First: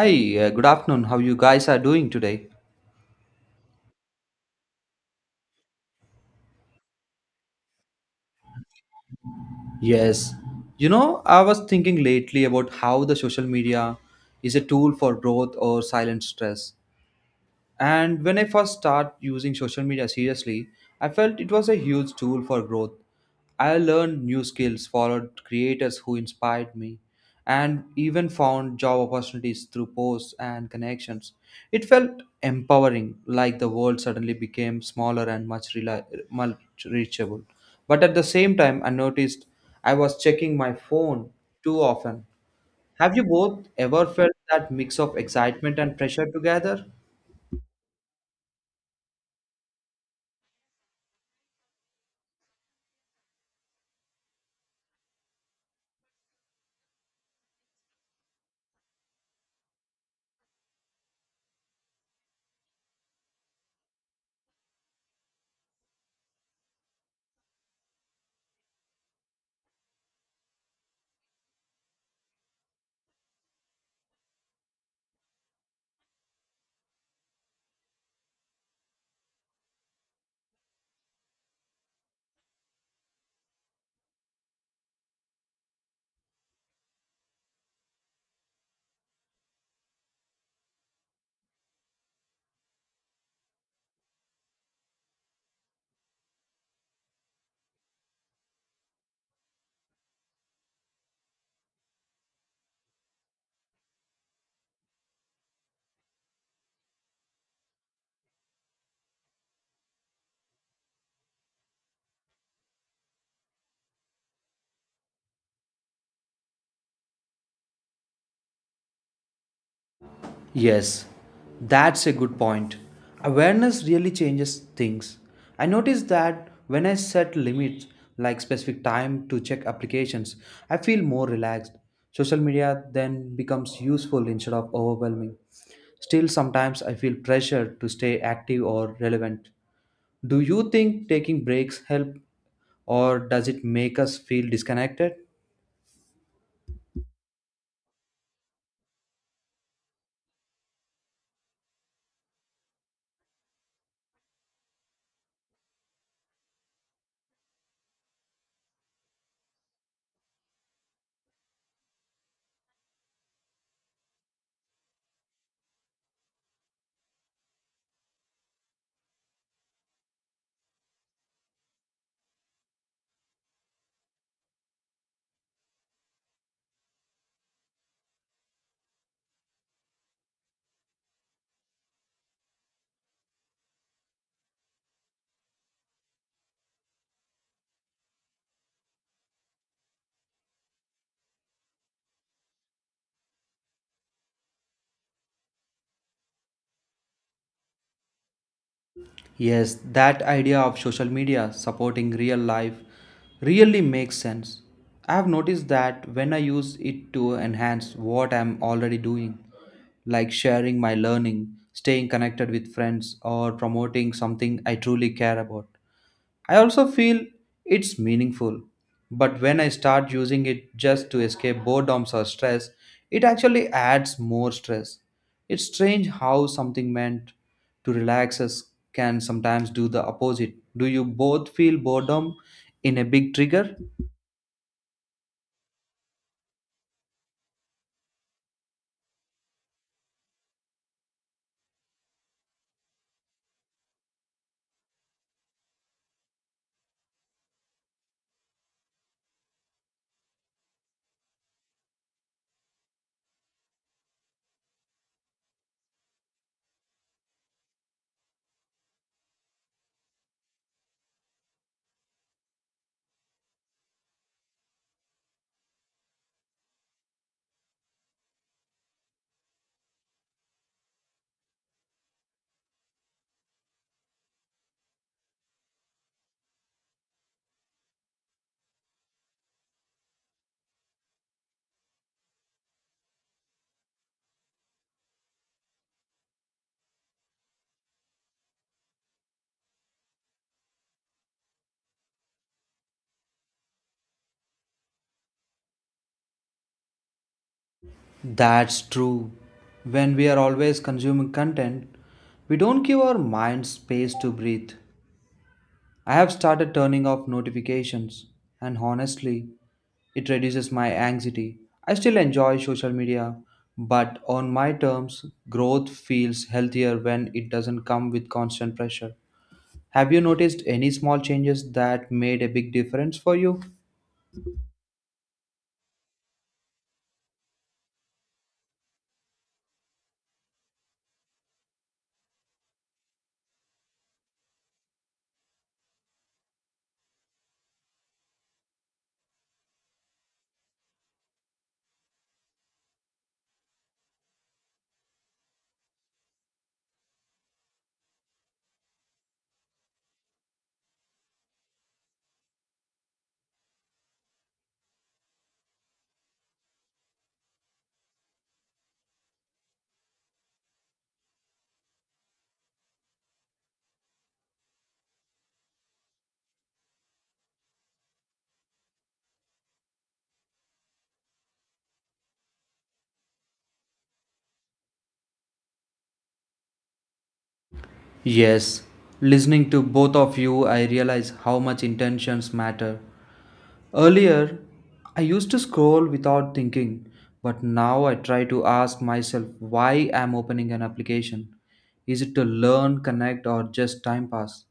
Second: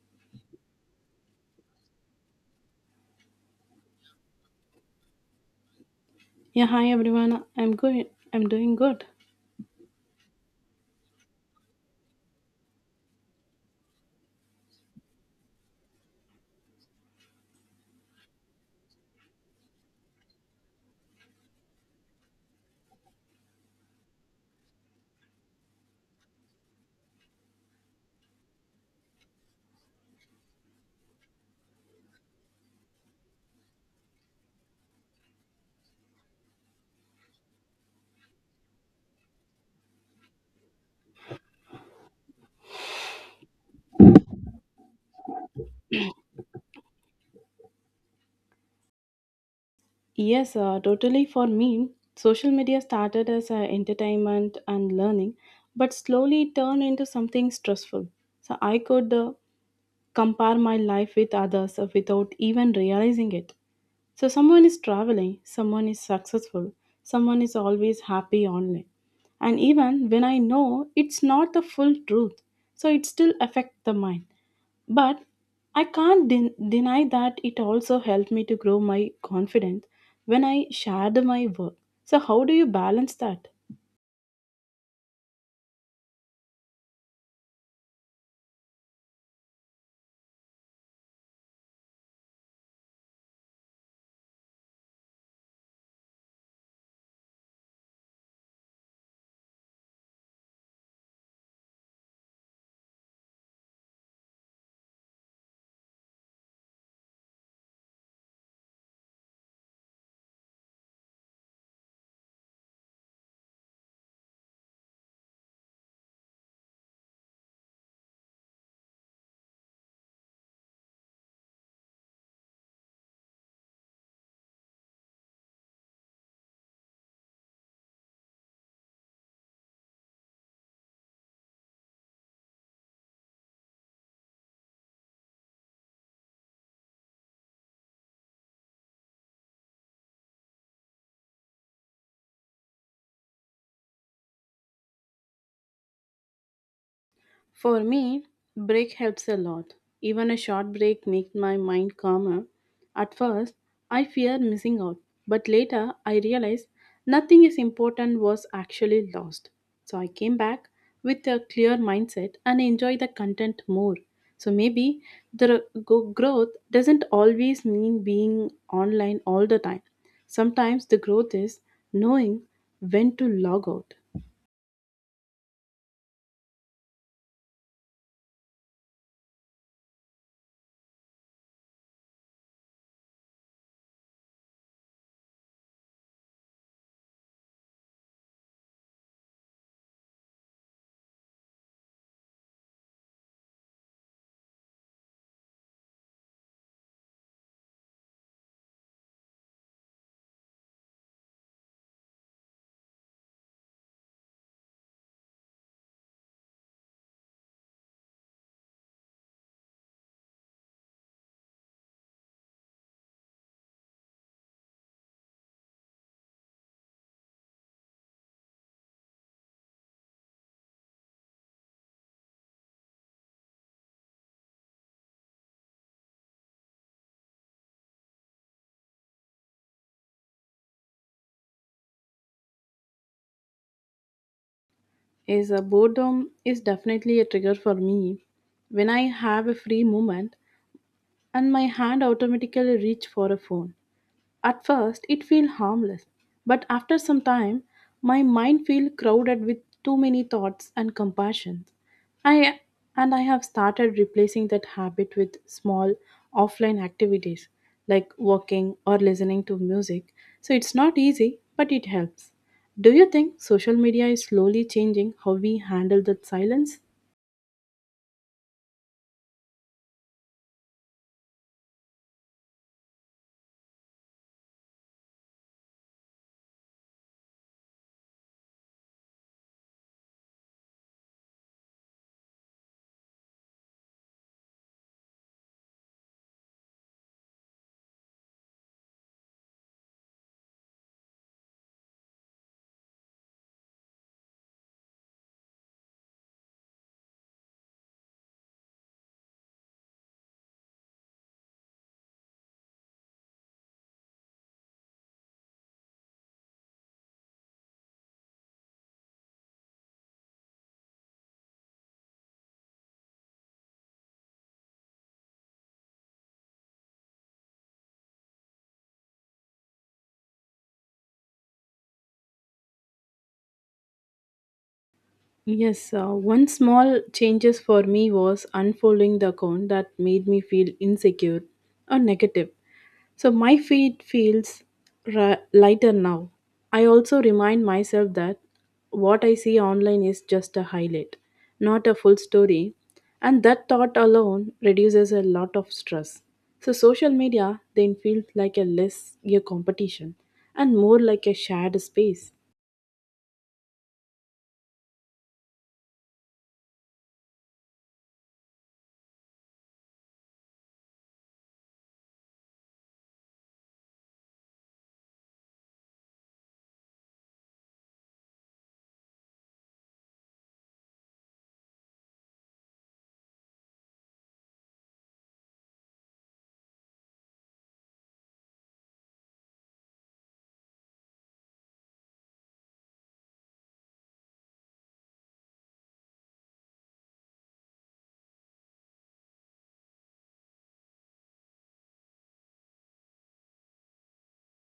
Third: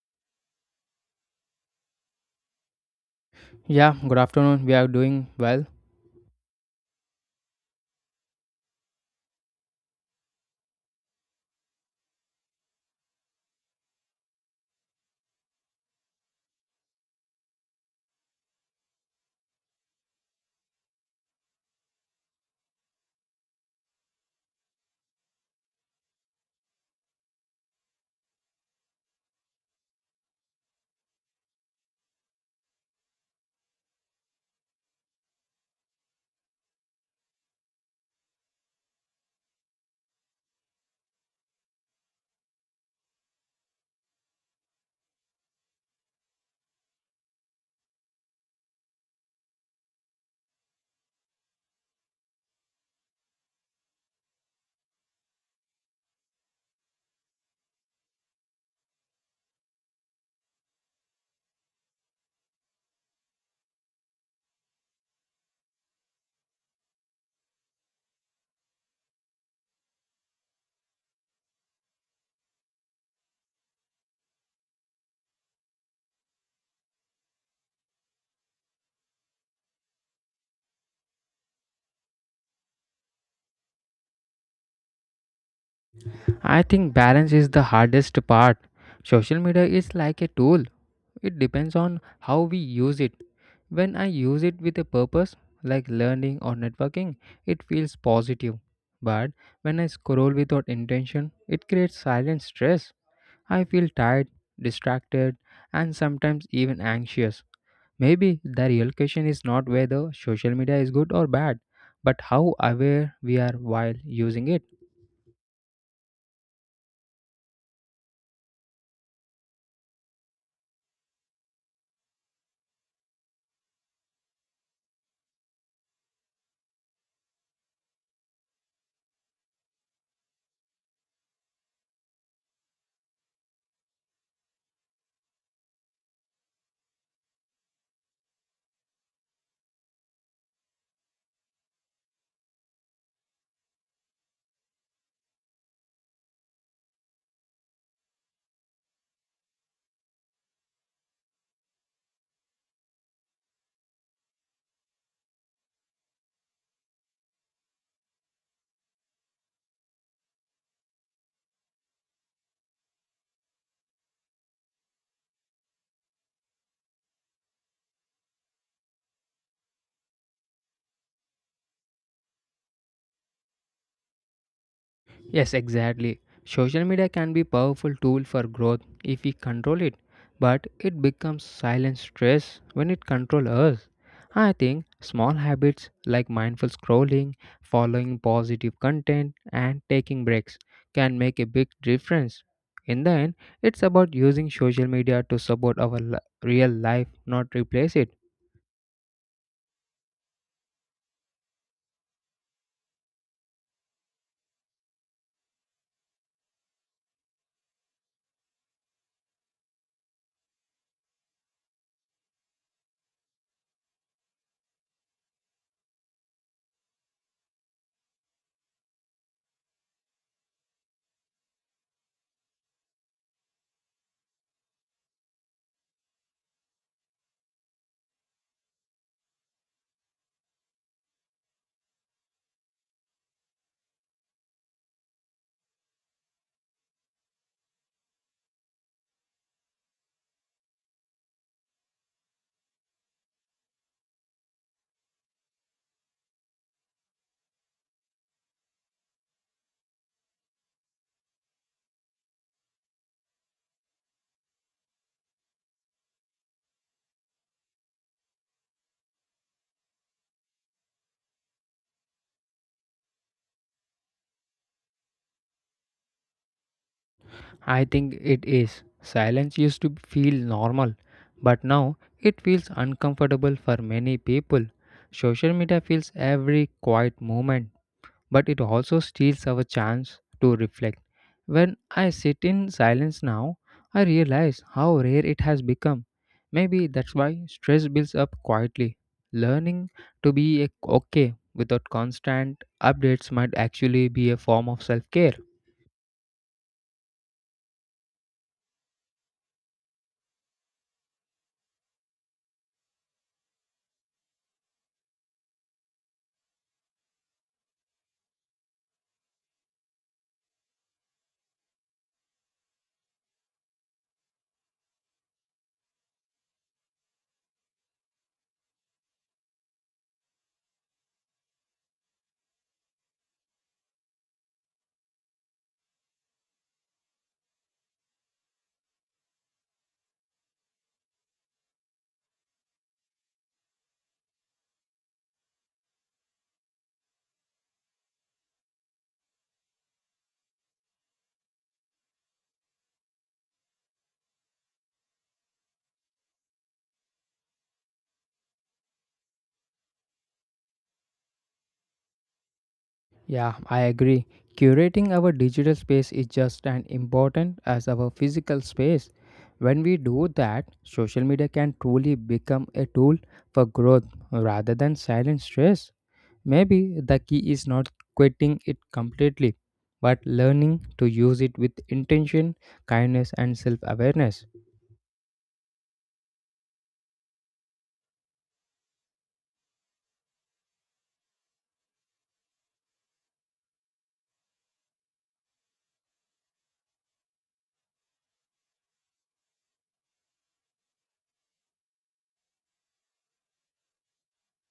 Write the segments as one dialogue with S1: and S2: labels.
S1: Hi, good afternoon. How you guys are doing today?
S2: Yeah, good afternoon. We are doing well.
S3: Yeah, hi everyone. I'm good. I'm doing good.
S1: Yes. You know, I was thinking lately about how the social media is a tool for growth or silent stress. And when I first started using social media seriously, I felt it was a huge tool for growth. I learned new skills, followed creators who inspired me, and even found job opportunities through posts and connections. It felt empowering, like the world suddenly became smaller and much reachable. But at the same time, I noticed I was checking my phone too often. Have you both ever felt that mix of excitement and pressure together?
S3: Yes, totally. For me, social media started as entertainment and learning, but slowly turned into something stressful. So I could compare my life with others without even realizing it. So someone is traveling, someone is successful, someone is always happy online. And even when I know it's not the full truth, so it still affects the mind. But I can't den- deny that it also helped me to grow my confidence when I shared my work. So, how do you balance that?
S2: I think balance is the hardest part. Social media is like a tool, it depends on how we use it. When I use it with a purpose, like learning or networking, it feels positive. But when I scroll without intention, it creates silent stress. I feel tired, distracted, and sometimes even anxious. Maybe the real question is not whether social media is good or bad, but how aware we are while using it.
S1: Yes, that's a good point. Awareness really changes things. I notice that when I set limits, like specific time to check applications, I feel more relaxed. Social media then becomes useful instead of overwhelming. Still, sometimes I feel pressured to stay active or relevant. Do you think taking breaks help or does it make us feel disconnected?
S3: For me, break helps a lot. Even a short break makes my mind calmer. At first, I fear missing out, but later I realized nothing is important was actually lost. So I came back with a clear mindset and enjoy the content more. So maybe the growth doesn't always mean being online all the time. Sometimes the growth is knowing when to log out.
S2: Yes, exactly. Social media can be powerful tool for growth if we control it, but it becomes silent stress when it control us. I think small habits like mindful scrolling, following positive content and taking breaks can make a big difference. In the end, it's about using social media to support our real life, not replace it.
S1: Yes, that idea of social media supporting real life really makes sense. I have noticed that when I use it to enhance what I'm already doing, like sharing my learning, staying connected with friends, or promoting something I truly care about. I also feel it's meaningful, but when I start using it just to escape boredoms or stress, it actually adds more stress. It's strange how something meant to relax us can sometimes do the opposite. Do you both feel boredom in a big trigger?
S3: Is Boredom is definitely a trigger for me when I have a free moment and my hand automatically reach for a phone at first, it feels harmless, but after some time, my mind feels crowded with too many thoughts and compassions. I and I have started replacing that habit with small offline activities like walking or listening to music. So it's not easy, but it helps. Do you think social media is slowly changing how we handle that silence?
S2: I think it is. Silence used to feel normal, but now it feels uncomfortable for many people. Social media fills every quiet moment, but it also steals our chance to reflect. When I sit in silence now, I realize how rare it has become. Maybe that's why stress builds up quietly. Learning to be okay without constant updates might actually be a form of self care.
S1: That's true. When we are always consuming content, we don't give our mind space to breathe. I have started turning off notifications, and honestly, it reduces my anxiety. I still enjoy social media, but on my terms, growth feels healthier when it doesn't come with constant pressure. Have you noticed any small changes that made a big difference for you?
S3: Yes, one small changes for me was unfollowing the account that made me feel insecure or negative. So my feet feels lighter now. I also remind myself that what I see online is just a highlight, not a full story, and that thought alone reduces a lot of stress. So social media then feels like a less a competition and more like a shared space.
S2: Yeah, I agree. Curating our digital space is just as important as our physical space. When we do that, social media can truly become a tool for growth rather than silent stress. Maybe the key is not quitting it completely, but learning to use it with intention, kindness, and self awareness.
S1: Yes, listening to both of you, I realize how much intentions matter. Earlier, I used to scroll without thinking, but now I try to ask myself why I'm opening an application. Is it to learn, connect, or just time pass?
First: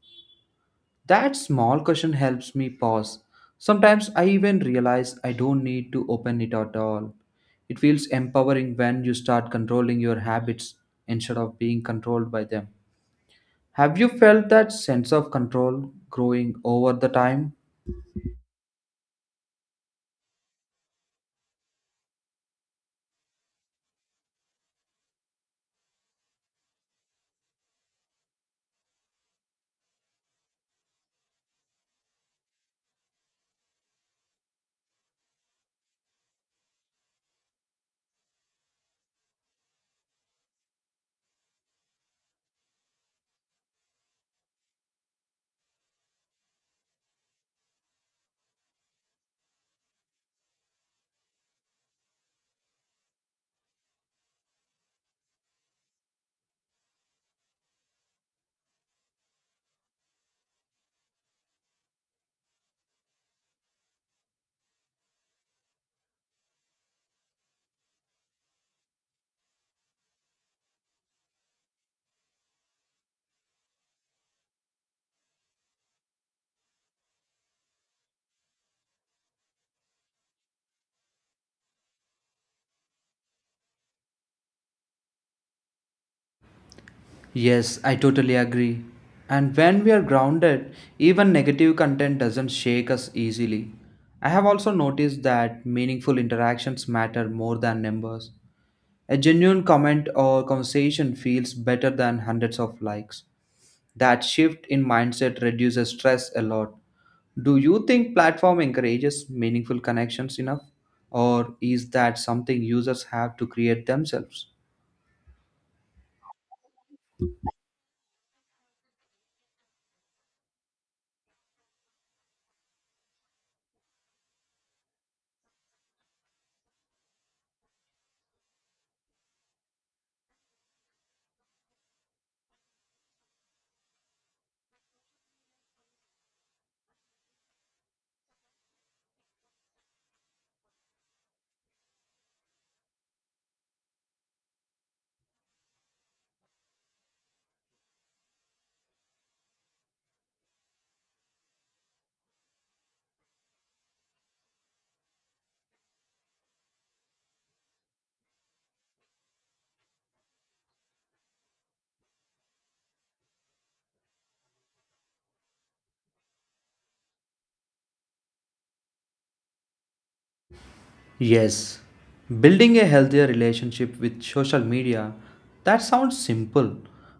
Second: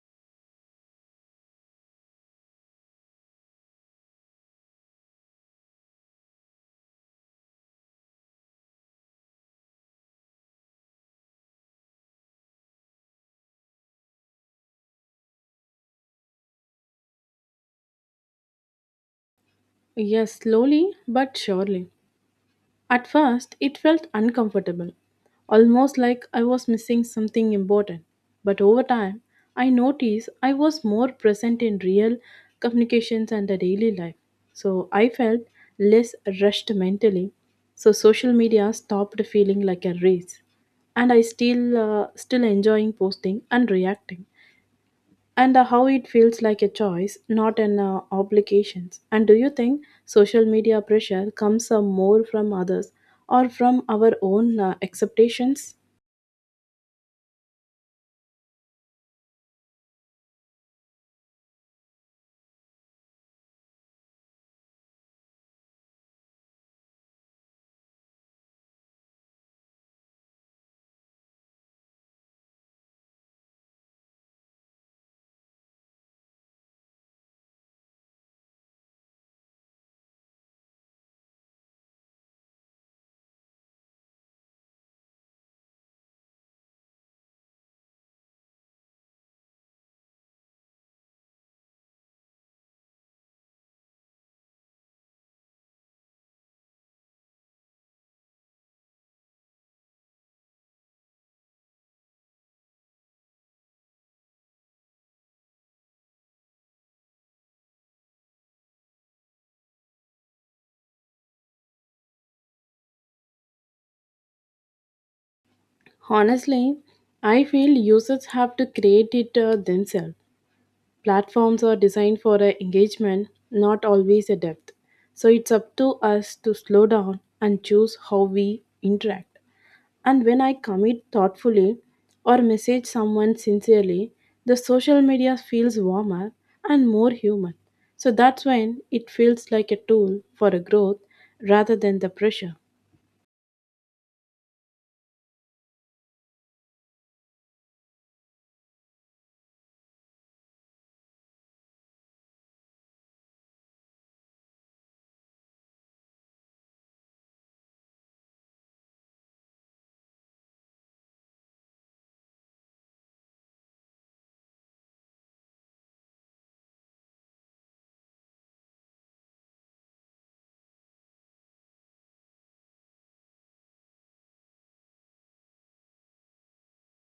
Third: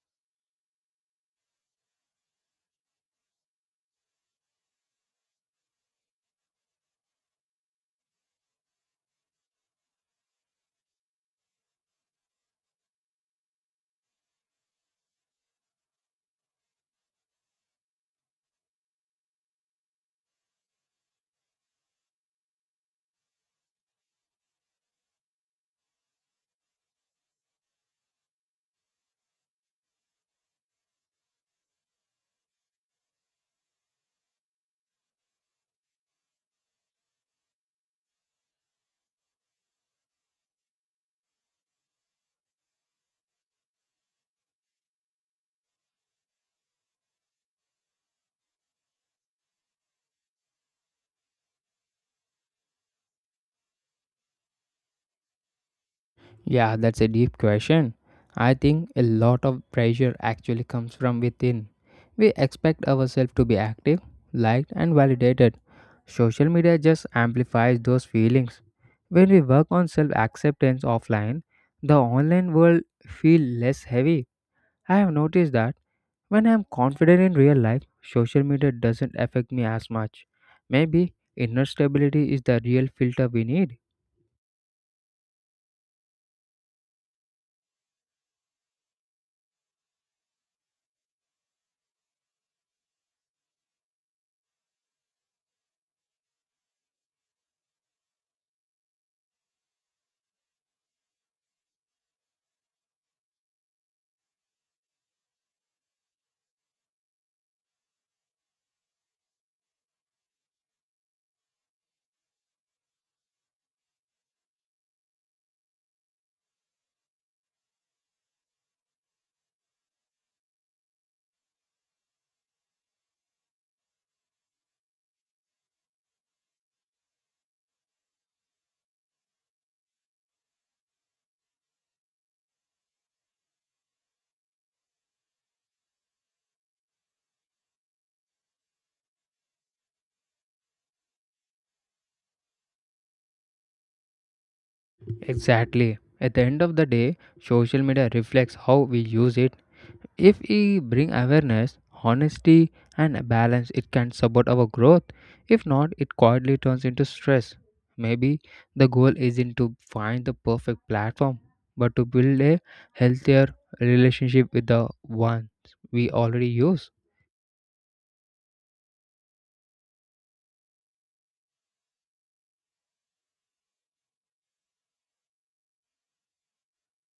S1: That small question helps me pause. Sometimes I even realize I don't need to open it at all. It feels empowering when you start controlling your habits instead of being controlled by them. Have you felt that sense of control growing over the time?
S3: Yes, slowly but surely. At first, it felt uncomfortable, almost like I was missing something important. But over time, I noticed I was more present in real communications and the daily life. So I felt less rushed mentally. So social media stopped feeling like a race, and I still enjoying posting and reacting and how it feels like a choice, not an obligation. And do you think social media pressure comes more from others or from our own expectations?
S2: Yeah, that's a deep question. I think a lot of pressure actually comes from within. We expect ourselves to be active, liked, and validated. Social media just amplifies those feelings. When we work on self acceptance offline, the online world feels less heavy. I have noticed that when I'm confident in real life, social media doesn't affect me as much. Maybe inner stability is the real filter we need.
S1: Yes, I totally agree. And when we are grounded, even negative content doesn't shake us easily. I have also noticed that meaningful interactions matter more than numbers. A genuine comment or conversation feels better than hundreds of likes. That shift in mindset reduces stress a lot. Do you think platform encourages meaningful connections enough? Or is that something users have to create themselves?
S3: Honestly, I feel users have to create it themselves. Platforms are designed for engagement, not always a depth. So it's up to us to slow down and choose how we interact. And when I commit thoughtfully or message someone sincerely, the social media feels warmer and more human. So that's when it feels like a tool for a growth rather than the pressure.
S2: Exactly. At the end of the day, social media reflects how we use it. If we bring awareness, honesty, and balance, it can support our growth. If not, it quietly turns into stress. Maybe the goal isn't to find the perfect platform, but to build a healthier relationship with the ones we already use.
S1: Yes, building a healthier relationship with social media, that sounds simple,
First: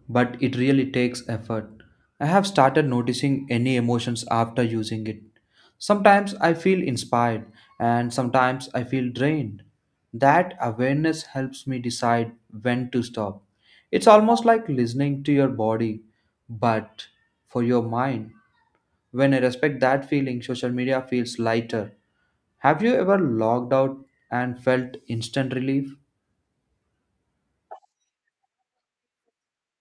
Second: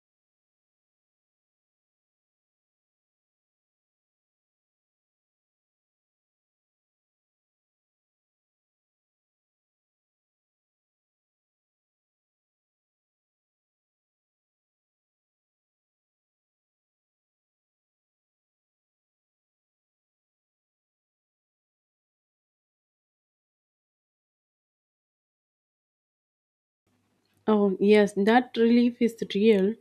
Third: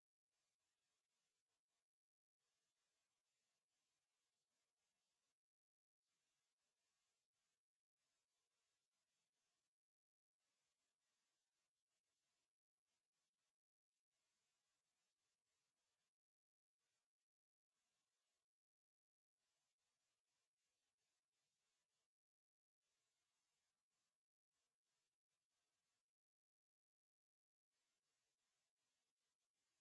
S1: but it really takes effort. I have started noticing any emotions after using it. Sometimes I feel inspired and sometimes I feel drained. That awareness helps me decide when to stop. It's almost like listening to your body, but for your mind. When I respect that feeling, social media feels lighter. Have you ever logged out and felt instant relief?
S3: Oh, yes, that relief is real.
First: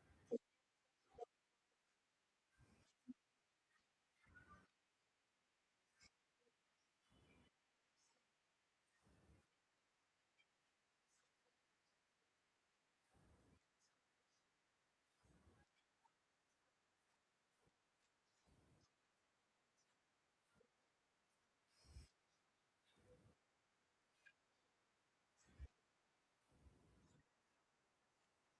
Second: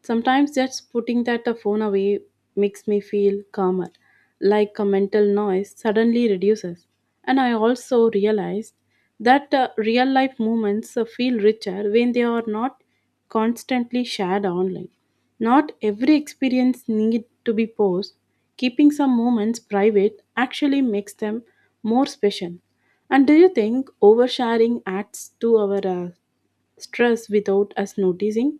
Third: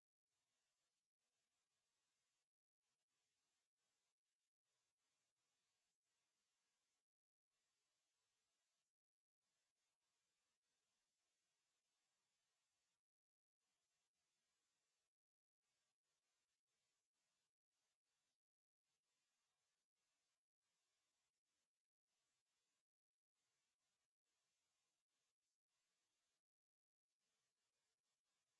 S3: Sometimes just putting that phone away makes me feel calmer, like a mental noise suddenly reduces. And I also realized that real life moments feel richer when they are not constantly shared online. Not every experience need to be posted. Keeping some moments private actually makes them more special. And do you think oversharing adds to our stress without us noticing?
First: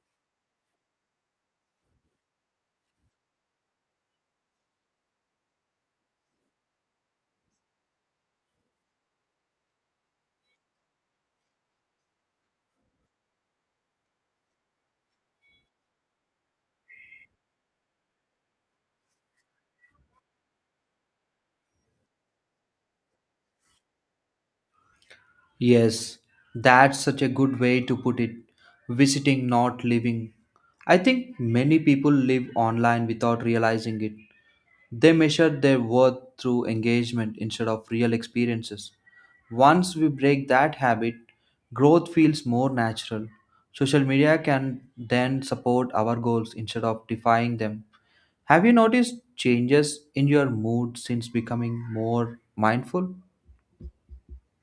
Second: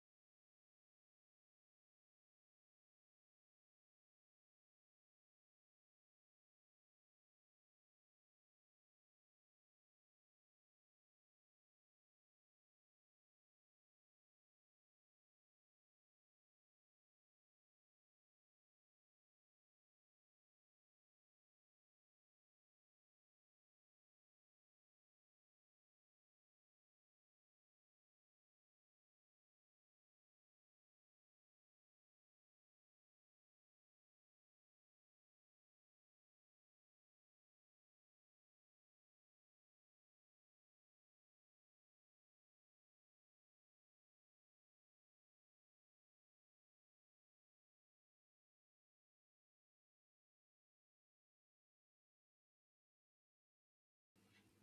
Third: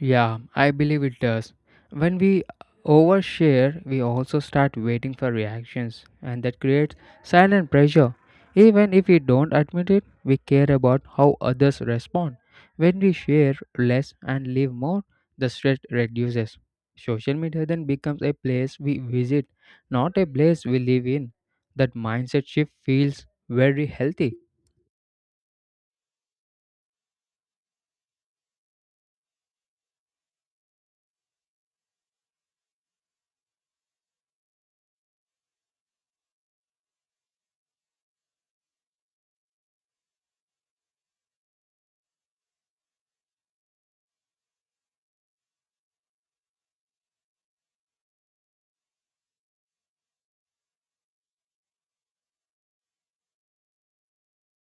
S2: Yeah, I believe it does. When we overshare, we also start waiting for reactions, and that creates silent pressure. Even if we don't admit it, we care about how others respond. When we share less and live more, the stress reduces. Social media then becomes a place we visit, not a place we live in. That mindset shift feels very healthy.
S1: Yes, that's such a good way to put it. Visiting, not living. I think many people live online without realizing it. They measure their worth through engagement instead of real experiences. Once we break that habit, growth feels more natural. Social media can then support our goals instead of defying them. Have you noticed changes in your mood since becoming more mindful?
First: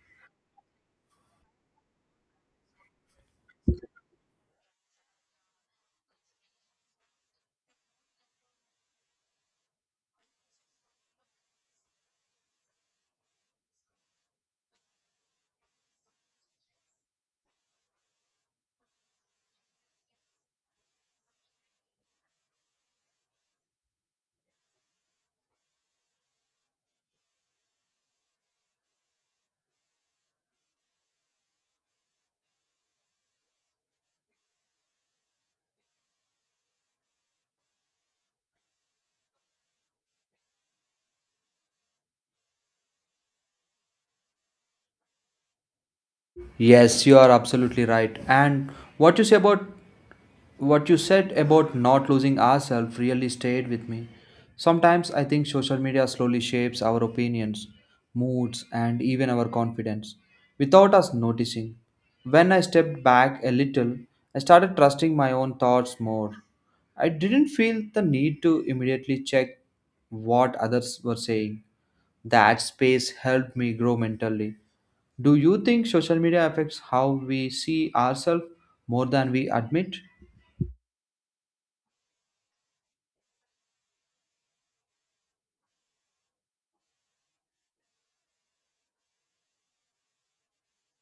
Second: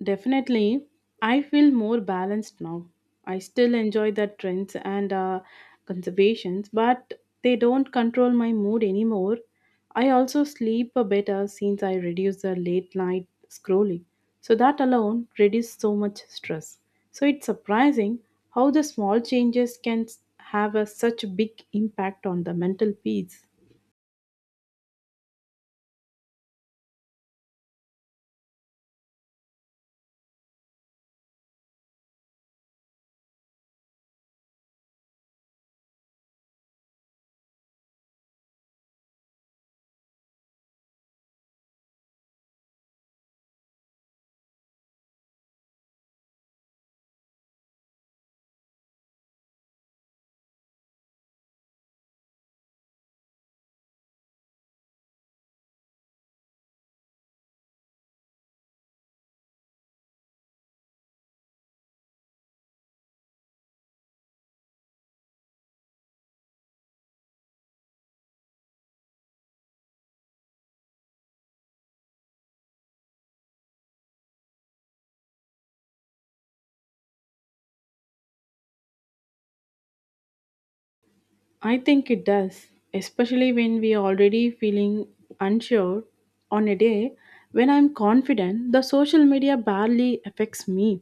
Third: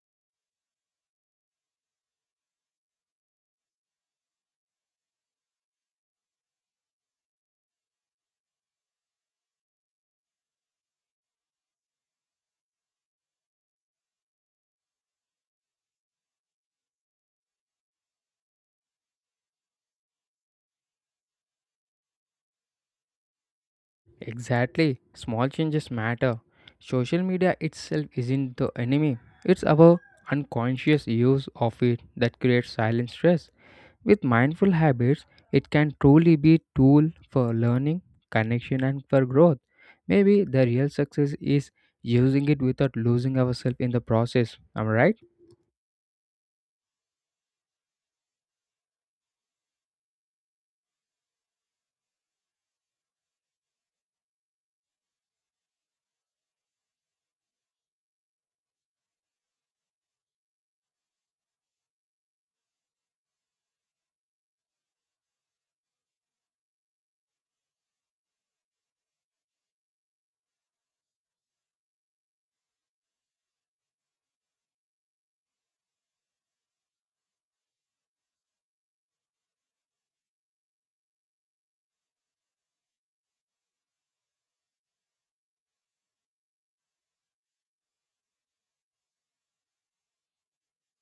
S3: Definitely, I feel more balanced now. I still enjoy the trends and conservations, but they don't control my mood anymore. I also sleep better since I reduce the late night scrolling. So that alone reduces so much stress. So it's surprising how the small changes have a, such big impact on the mental peace.
S2: Exactly. Small changes matter. Social media itself isn't the enemy. It's our unconscious use of it that creates silent stress. With mindful habits, it can truly be tool for learning, connection and for growth. Maybe the real success is using it without losing ourselves in the process. Am I right?
S1: Yes, you are absolutely right. And what you say about what you said about not losing ourselves really stayed with me. Sometimes I think social media slowly shapes our opinions, moods, and even our confidence without us noticing. When I stepped back a little, I started trusting my own thoughts more. I didn't feel the need to immediately check what others were saying. That space helped me grow mentally. Do you think social media affects how we see ourselves more than we admit?
S3: I think it does, especially when we are already feeling unsure on a day when I'm confident the social media barely affects me.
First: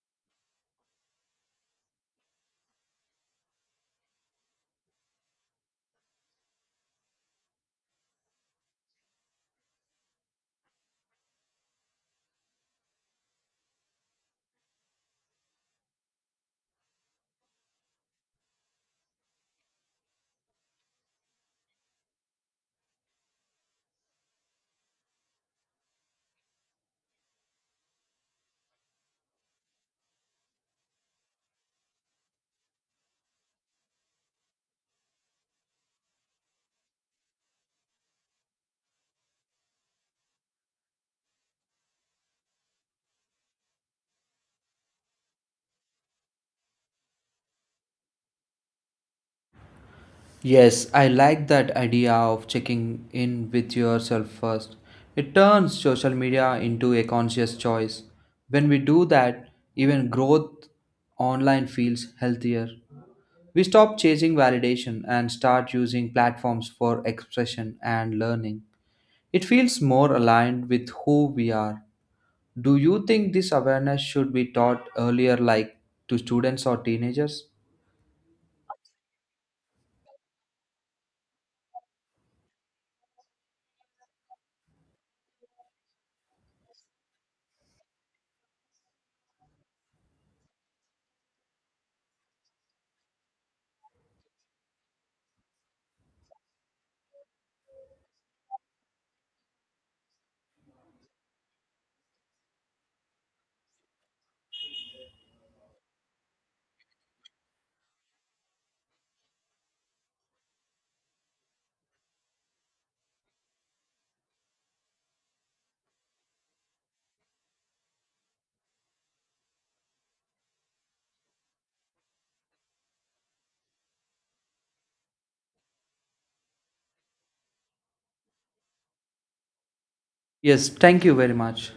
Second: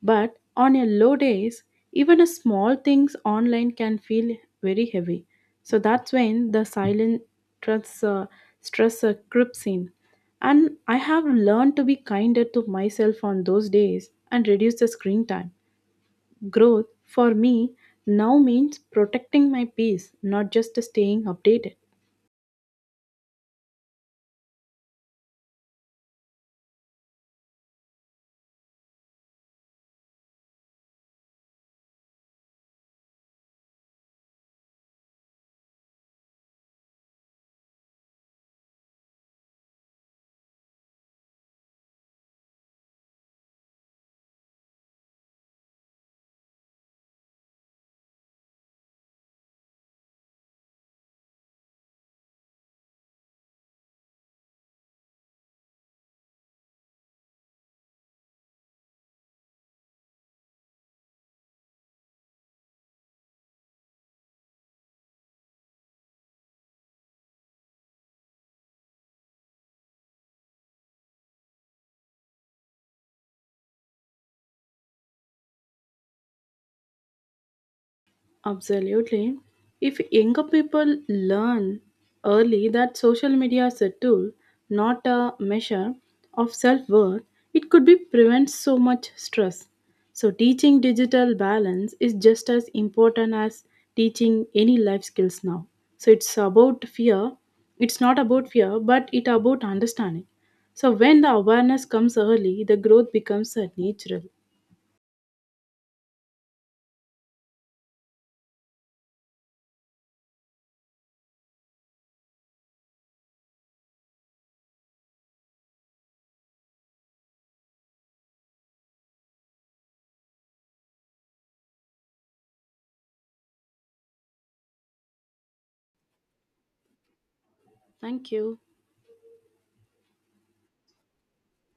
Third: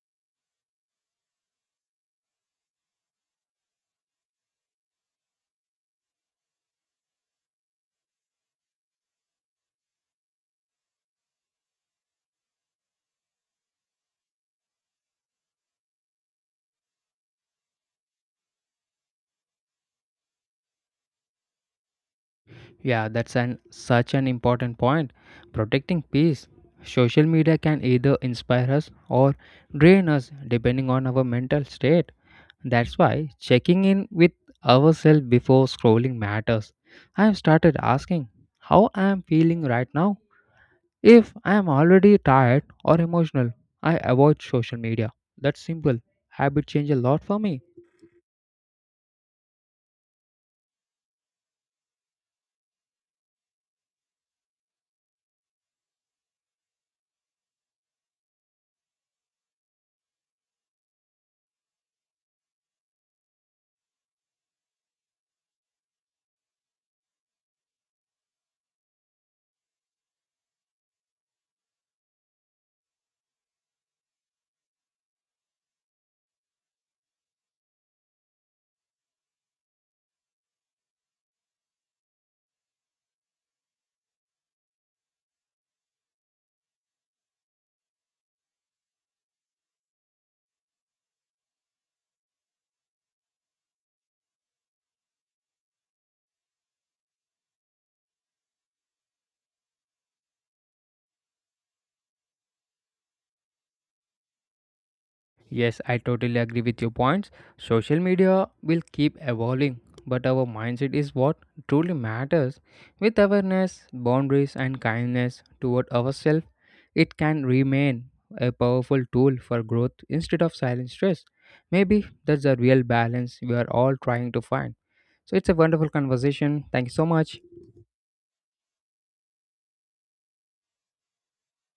S3: But on a low days, even a small things online can feel very heavy. So that's when the stress, uh, stress creeps in. And I have learned to be kinder to myself on those days and reduce the screen time. Growth for me now means protecting my peace, not just staying updated.
S2: Yeah, that's an such an important point. Protecting peace. Social media can either inspire us or drain us depending on our mental state. That's why checking in with ourselves before scrolling matters. I have started asking how I am feeling right now. If I am already tired or emotional, I avoid social media. That's simple. Habit change a lot for me.
S1: Yes, I like that idea of checking in with yourself first. It turns social media into a conscious choice. When we do that, even growth online feels healthier. We stop chasing validation and start using platforms for expression and learning. It feels more aligned with who we are. Do you think this awareness should be taught earlier, like to students or teenagers?
S3: Absolutely. If younger people learn early that social media is a tool, not a measure of self worth, it could be prevent so much stress. So teaching digital balance is just as important as teaching any life skills now. So it's about fear. It's not about fear, but it about understanding. So when the awareness comes early, the growth becomes natural.
S2: Yes, I totally agree with your points. Social media will keep evolving, but our mindset is what truly matters. With awareness, boundaries, and kindness toward ourselves, it can remain a powerful tool for growth instead of silent stress. Maybe that's the real balance we are all trying to find. So it's a wonderful conversation. Thank you so much.
S3: Thank you.
S1: Yes, thank you very much.